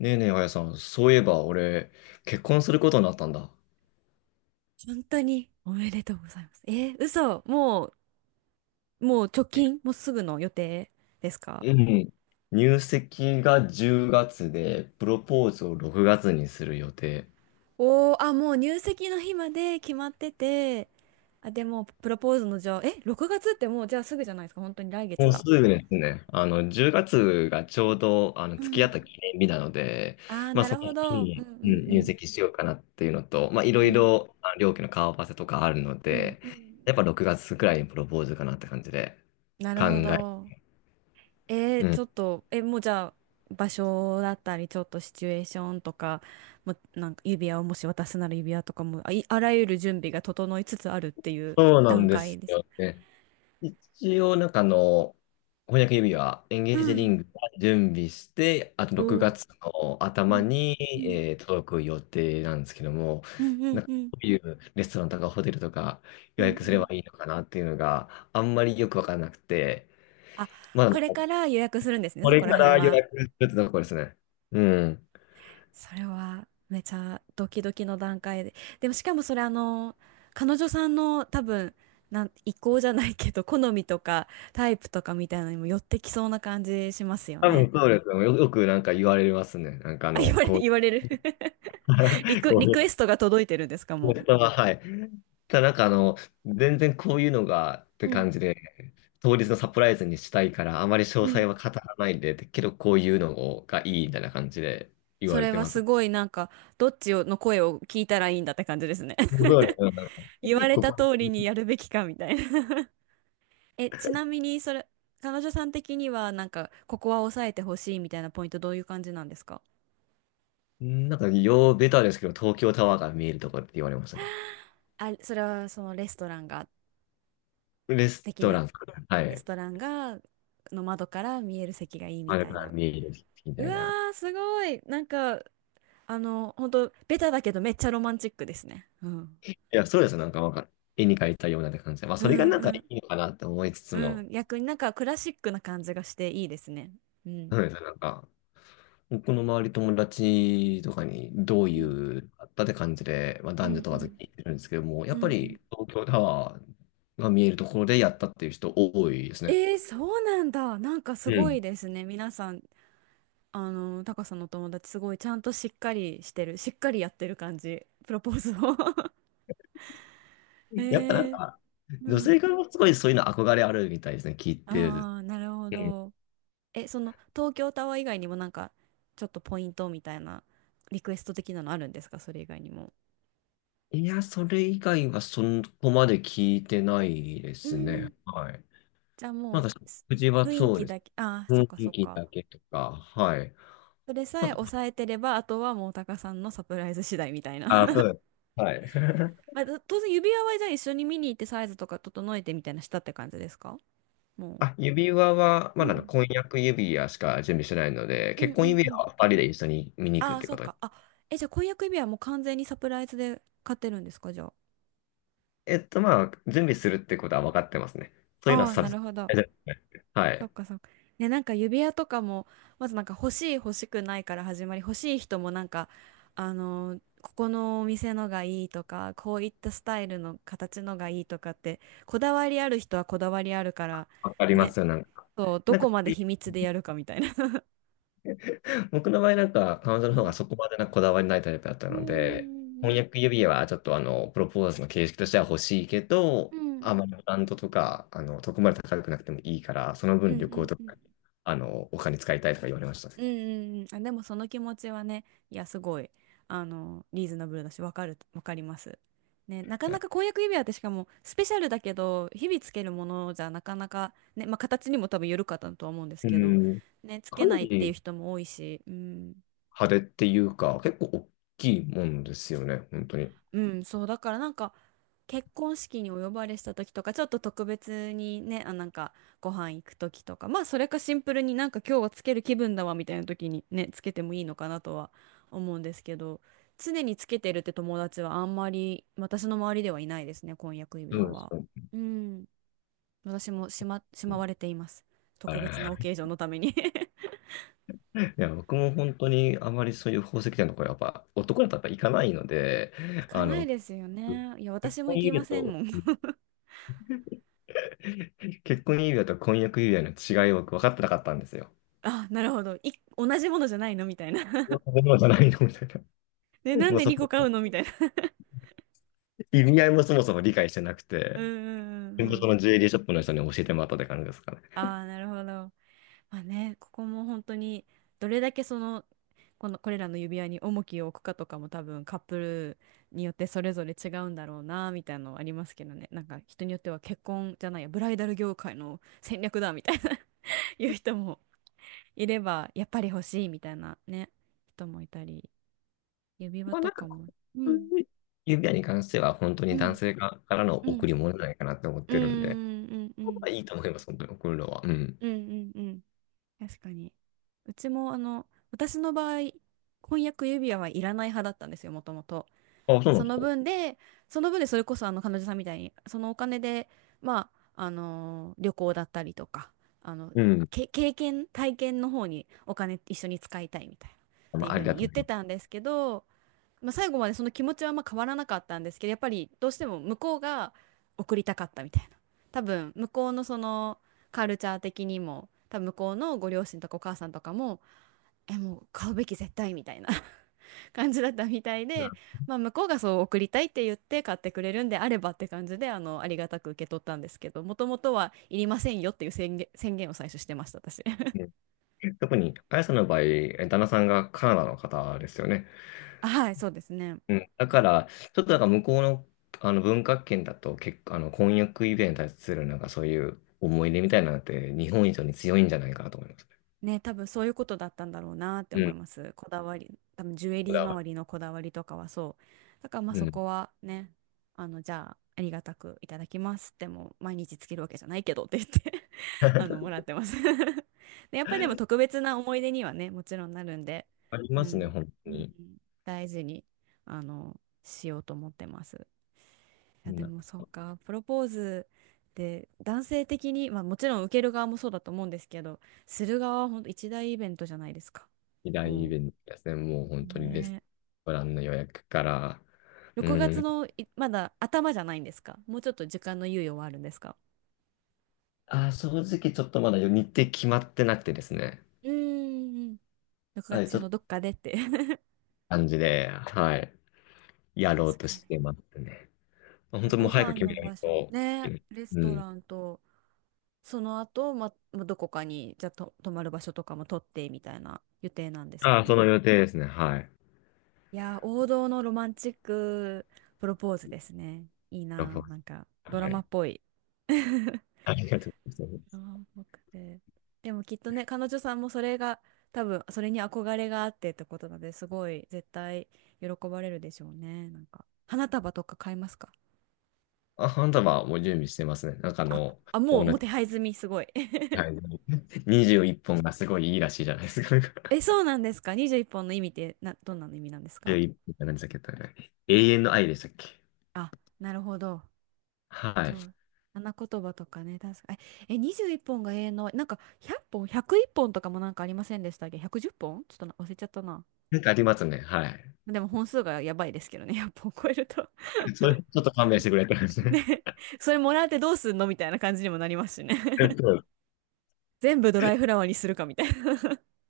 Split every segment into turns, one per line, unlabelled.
ねえねえ、あやさん、そういえば俺、結婚することになったんだ。
本当におめでとうございます。嘘、もう直
え
近、もうすぐの予定ですか？
うん。入籍が10月で、プロポーズを6月にする予定。
おー、あ、もう入籍の日まで決まってて、あ、でも、プロポーズのじゃあ、え、6月ってもうじゃあすぐじゃないですか、本当に来
も
月
うす
だ。
ぐですね。10月がつがちょうど、
う
付き合っ
ん。
た記念日なので、
あー、
まあ、
な
そ
る
の
ほ
日
ど。うん
に、う
うん
ん、
う
入
ん。
籍しようかなっていうのと、まあ、いろ
う
い
ん
ろ、両家の顔合わせとかあるの
うん
で、
う
や
ん。
っぱ6月くらいにプロポーズかなって感じで
な
考
るほ
え。
ど。え
う
ー、
ん。
ちょっと、え、もうじゃあ、場所だったり、ちょっとシチュエーションとか、もうなんか指輪をもし渡すなら指輪とかも、あらゆる準備が整いつつあるっていう
そうなん
段
で
階
す
です。
よね。一応、なんか翻訳指輪、エンゲー
う
ジリ
ん
ングは準備して、あと
お
6
お。
月の
う
頭
ん
に、
うん
届く予定なんですけども、
うんう
な
ん
んか
う
ど
ん
ういうレストランとかホテルとか
う
予
んう
約すれば
ん。
いいのかなっていうのがあんまりよくわからなくて、
あ、
まだな
これ
んか
から予約するんですね、
こ
そ
れ
こら
か
辺
ら予
は。
約するってとこですね。うん。
それはめちゃドキドキの段階で。でもしかもそれあの、彼女さんの多分、意向じゃないけど、好みとかタイプとかみたいなのにも寄ってきそうな感じしますよ
多
ね。
分そうですよ。よくなんか言われますね。なんかこう、
言われる。
こ
リ
うい
クエストが届いてるんですか、
う
も
は、はい。ただなんか全然こういうのがって
う。うん、
感じで、当日のサプライズにしたいから、あまり詳
う
細
ん。
は語らないで、けどこういうのがいいみたいな感じで言
そ
われ
れ
て
は
ま
す
す。
ごいなんか、どっちの声を聞いたらいいんだって感じですね。
そうですねなんか
言われた
こ
通りにやるべきかみたいな。え、ちなみに、それ、彼女さん的には、なんか、ここは抑えてほしいみたいなポイント、どういう感じなんですか？
なんか、ようベタですけど、東京タワーが見えるとこって言われましたね。
あ、それは、そのレストランが、
レス
的
ト
な、
ラン、は
レス
い。
トランが、の窓から見える席がいい
あ
み
れ
た
か
い
ら
な。
見えるみ
う
たい
わ
な。
ー、すごい。なんか、あの、本当ベタだけど、めっちゃロマンチックですね。うん。
いや、そうです。なんか、絵に描いたようなって感じで。まあ、
う
それが
ん
なんか
う
い
ん
いのかなって思いつつ
う
も、
ん。逆になんか、クラシックな感じがしていいですね。うん。
そうです。なんか、僕の周り友達とかにどう
う
い
ん
うあったって感じで、まあ、
う
男女
ん
問
う
わず
ん
聞いてるんですけども、や
う
っぱ
んうん。
り東京タワーが見えるところでやったっていう人多いですね。
えー、そうなんだ。なんか
う
すごい
ん。
ですね。皆さんあの、タカさんのお友達すごいちゃんとしっかりしてる、しっかりやってる感じ、プロポーズを。 え
やっぱなん
ー、
か、
う
女
ん。
性からもすごいそういうの憧れあるみたいですね、聞いてる。
ああ、なるほ
うん。
ど。え、その東京タワー以外にもなんかちょっとポイントみたいなリクエスト的なのあるんですか、それ以外にも。
いや、それ以外はそこまで聞いてないで
うー
す
ん。
ね。はい。
じゃあ
なん
も
か
うす
食事は
雰囲
そう
気
です。
だけ、ああ、そっ
雰
かそ
囲
っ
気
か。
だけとか、はい。
それさ
あ
え
と、
抑えてれば、あとはもうタカさんのサプライズ次第みたいな。
あ、そ うです。はい。
まあ、当然指輪はじゃあ一緒に見に行ってサイズとか整えてみたいなしたって感じですか？も
あ、指輪は、
う。
ま
う
だ
ん
婚約指輪しか準備してないので、
うん
結
う
婚
ん
指
う
輪
ん。
はパリで一緒に見に行く
あ
っ
あ、
て
そ
こ
う
とに。
か。あ、え、じゃあ婚約指輪も完全にサプライズで買ってるんですか、じゃあ。
まあ、準備するってことは分かってますね。そういうのは
ああ、
サブ
な
ス
る
ク
ほど。
は
そっ
い。
かそっか。ね、なんか指輪とかも、まずなんか欲しい欲しくないから始まり、欲しい人もなんか、あのーここのお店のがいいとか、こういったスタイルの形のがいいとかって、こだわりある人はこだわりあるから、
分かりま
ね、
すよ、なんか。
そう、ど
なんか、
こまで秘密でやるかみたいな。
僕の場合なんか、彼女
う
の方が
ん。
そこまでなんかこだわりないタイプだった
う
の
んう
で、婚約
ん
指輪はちょっとプロポーズの形式としては欲しいけ
う
ど、
んう
あ
ん。
まりブランドとか、そこまで高くなくてもいいから、その
う
分
んう
旅
ん
行と
うんうん。
か、お金使いたいとか言われました
うんうんうん、あ、でもその気持ちはね、いや、すごい、あの、リーズナブルだし、わかります。ね、なかな
ね。
か婚約指輪ってしかも、スペシャルだけど、日々つけるものじゃなかなか、ね、まあ、形にも多分よるかったとは思うんです
う
けど、
ん。
ね、つけ
かな
ないっていう
り
人も多いし、うん、
派手っていうか、結構大きいもんですよね、本当に。
うん、そう、だからなんか、結婚式にお呼ばれした時とかちょっと特別にねあなんかご飯行く時とかまあそれかシンプルになんか今日はつける気分だわみたいな時にねつけてもいいのかなとは思うんですけど、常につけてるって友達はあんまり私の周りではいないですね、婚約指
そ
輪
うです
は。
ね。
うん、私もし
う
ま
ん。
われています、
あ
特別なオ
れ
ケージョンのために。
いや、僕も本当にあまりそういう宝石店のとこやっぱ男だとやっぱ行かないので、
行
あ
かない
の、
ですよね、いや
結
私も
婚
行き
指
ま
輪
せん
と、
もん。
結婚指輪と婚約指輪の違いを僕分かってなかったんですよ。
あ、なるほど、い、同じものじゃないのみたいな。
こういうものじゃないのみたいな。
でなん
もう
で
そ
2個
こ、
買うのみたいな。
意味合いもそもそも理解してなく
うん
て、
うんうん
でも
う
そ
ん。
のジュエリーショップの人に教えてもらったって感じですかね。
ああ、なるほど。まあね、ここも本当に、どれだけその、この、これらの指輪に重きを置くかとかも多分カップルによってそれぞれ違うんだろうな、みたいなのはありますけどね。なんか人によっては結婚じゃないや、ブライダル業界の戦略だ、みたいな。 いう人もいれば、やっぱり欲しい、みたいなね、人もいたり、指輪
まあ
と
なん
か
か、
も。うん、
指輪に関しては本当に
う
男
ん、
性側からの
う
贈
ん。
り物じゃないかなって思っ
うん、う
てるんで、
ん、うん、う
ま
ん、
あ、いいと思います、本当に贈るのは。うん。
うん、うん。確かに。うちもあの私の場合、婚約指輪はいらない派だったんですよ、もともと。
あ、そうなん
そ
です
の
か。
分でその分でそれこそあの彼女さんみたいにそのお金で、まあ、あのー旅行だったりとか、あの
うん。
経験体験の方にお金一緒に使いたいみたいなっ
ま
てい
あ、
う
あ
ふう
りだ
に
と
言っ
思い
て
ま
た
す。
んですけど、まあ、最後までその気持ちはあんま変わらなかったんですけどやっぱりどうしても向こうが送りたかったみたいな、多分向こうのそのカルチャー的にも多分向こうのご両親とかお母さんとかも、えもう買うべき絶対みたいな 感じだったみたいで、
う
まあ、向こうがそう送りたいって言って買ってくれるんであればって感じであのありがたく受け取ったんですけど、もともとはいりませんよっていう宣言、宣言を最初してました私。
ん。 うん。特に、あやさんの場合、旦那さんがカナダの方ですよね。
あはいそうですね。
うん。だから、ちょっとなんか向こうの、あの文化圏だと結構、あの婚約指輪に対するなんかそういう思い入れみたいなのって日本以上に強いんじゃないかなと思います。
ね、多分そういうことだったんだろうなって
う
思い
ん。
ます。こだわり、多分ジュエ
こ
リー
だわ
周りのこだわりとかはそう。だからまあ
り。う
そ
ん。
こはね、あの、じゃあありがたくいただきますってもう毎日つけるわけじゃないけどって言って あの、も らってます。 で、やっぱりでも特別な思い出にはね、もちろんなるんで、
あり
う
ますね、
ん、
本当
うん、
に。
大事に、あの、しようと思ってます。
う
やで
ん。
もそうかプロポーズで男性的に、まあ、もちろん受ける側もそうだと思うんですけど、する側は本当一大イベントじゃないですか。
二大イ
もう
ベントですね。もう本当にレ
ね
ス
え
トランの予約から、う
6月
ん。
のいまだ頭じゃないんですか？もうちょっと時間の猶予はあるんですか？
正直ちょっとまだ日程決まってなくてですね。
うーん。6
はい、
月
ち
中
ょっと
のどっかでって。
感じで、はい、やろう
確
と
か
し
に。
てますね。本
じゃあ
当
ご
もう早く
飯
決め
の
な
場
い
所
といけ
ね、
ない。
レス
う
ト
ん。
ランとその後、まどこかにじゃあと泊まる場所とかも取ってみたいな予定なんです
あ
か
あ、そ
ね。
の予定ですね。はい。
いやー、王道のロマンチックプロポーズですね。いい
ラフォ
な
ー
ー、なんかド
ス
ラ
は
マ
い。
っぽい。あ、
ありがとうございます。
ラ、で、でもきっとね、彼女さんもそれが、多分それに憧れがあってってことなので、すごい絶対喜ばれるでしょうね。なんか、花束とか買いますか？
あ、花束はもう準備してますね。なんか
あ、あ、も
友
う、もう
達、
手配済み、すごい。
はい、21本がすごいいいらしいじゃないですか。
え、そうなんですか？ 21 本の意味ってな、どんなの意味なんですか？
11本っぽんって何でしたっけ？永遠の愛でしたっけ？
あ、なるほど。
は
そ
い。
う。花言葉とかね、確かに。え、21本が永遠の、なんか100本、101本とかもなんかありませんでしたっけ？ 110 本ちょっとな忘れちゃったな。
なんかありますね。はい。
でも本数がやばいですけどね、10本超えると。
それ、ちょっと勘弁してくれって話 ね。
ね、それもらってどうすんのみたいな感じにもなりますしね。
え っと
全部ドライフラワーにするかみたいな。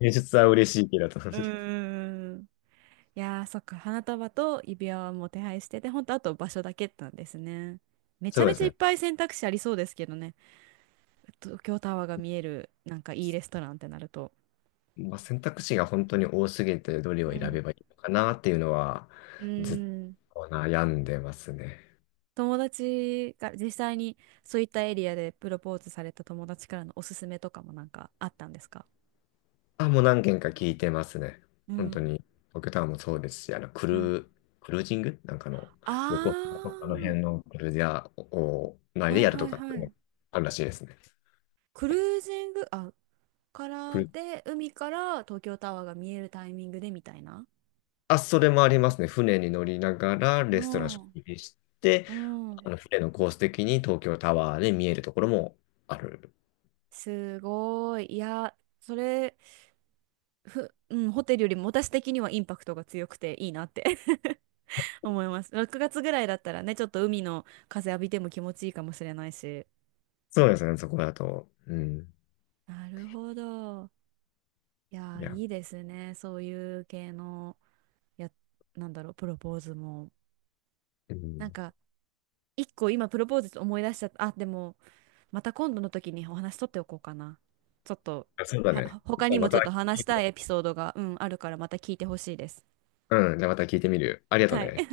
演出は嬉しいけどって
う
話で。
ーん。いやー、そっか、花束と指輪はもう手配してて、ほんとあと場所だけなんですね。めち
そ
ゃ
うで
めち
す
ゃいっ
ね。
ぱい選択肢ありそうですけどね。東京タワーが見える、なんかいいレストランってなると。
まあ、選択肢が本当に多すぎて、どれ
う
を選
ん。
べばいいのかなっていうのは、
うー
ずっ
ん。
と悩んでますね。
友達が実際にそういったエリアでプロポーズされた友達からのおすすめとかもなんかあったんですか？
あ、もう何件か聞いてますね。
う
本当
ん。
に、僕タワーもそうですし、
うん。
クルージングなんかの、横
あ
浜とかの辺のクルーザーを前
あ、
で
はい
やる
は
と
い
か、
はい。
あるらしいですね。
クルージング、あ、か
ク
ら
ル
で、海から東京タワーが見えるタイミングでみたいな。
あ、それもありますね。船に乗りながら、
う
レストラン食
ん、
事して、
うん。
船のコース的に東京タワーで見えるところもある。
すごい。いや、それ、ふ、うん、ホテルよりも私的にはインパクトが強くていいなって 思います。6月ぐらいだったらね、ちょっと海の風浴びても気持ちいいかもしれないし。
そうですね、そこだと。うん。
なるほど。いや
い
ー、
や、
いいですね。そういう系の、や、なんだろう、プロポーズも。
う
なん
ん。
か、一個今プロポーズ思い出しちゃった。あ、でも、また今度の時にお話取っておこうかな。ちょっと、
そうだ
は、
ね。じ
他
ゃ
に
あま
もち
た
ょっと話
聞
し
い
たい
て、
エピソードが、うん、あるからまた聞いてほしいです。
うん、じゃあまた聞いてみる。ありがとう
はい
ね。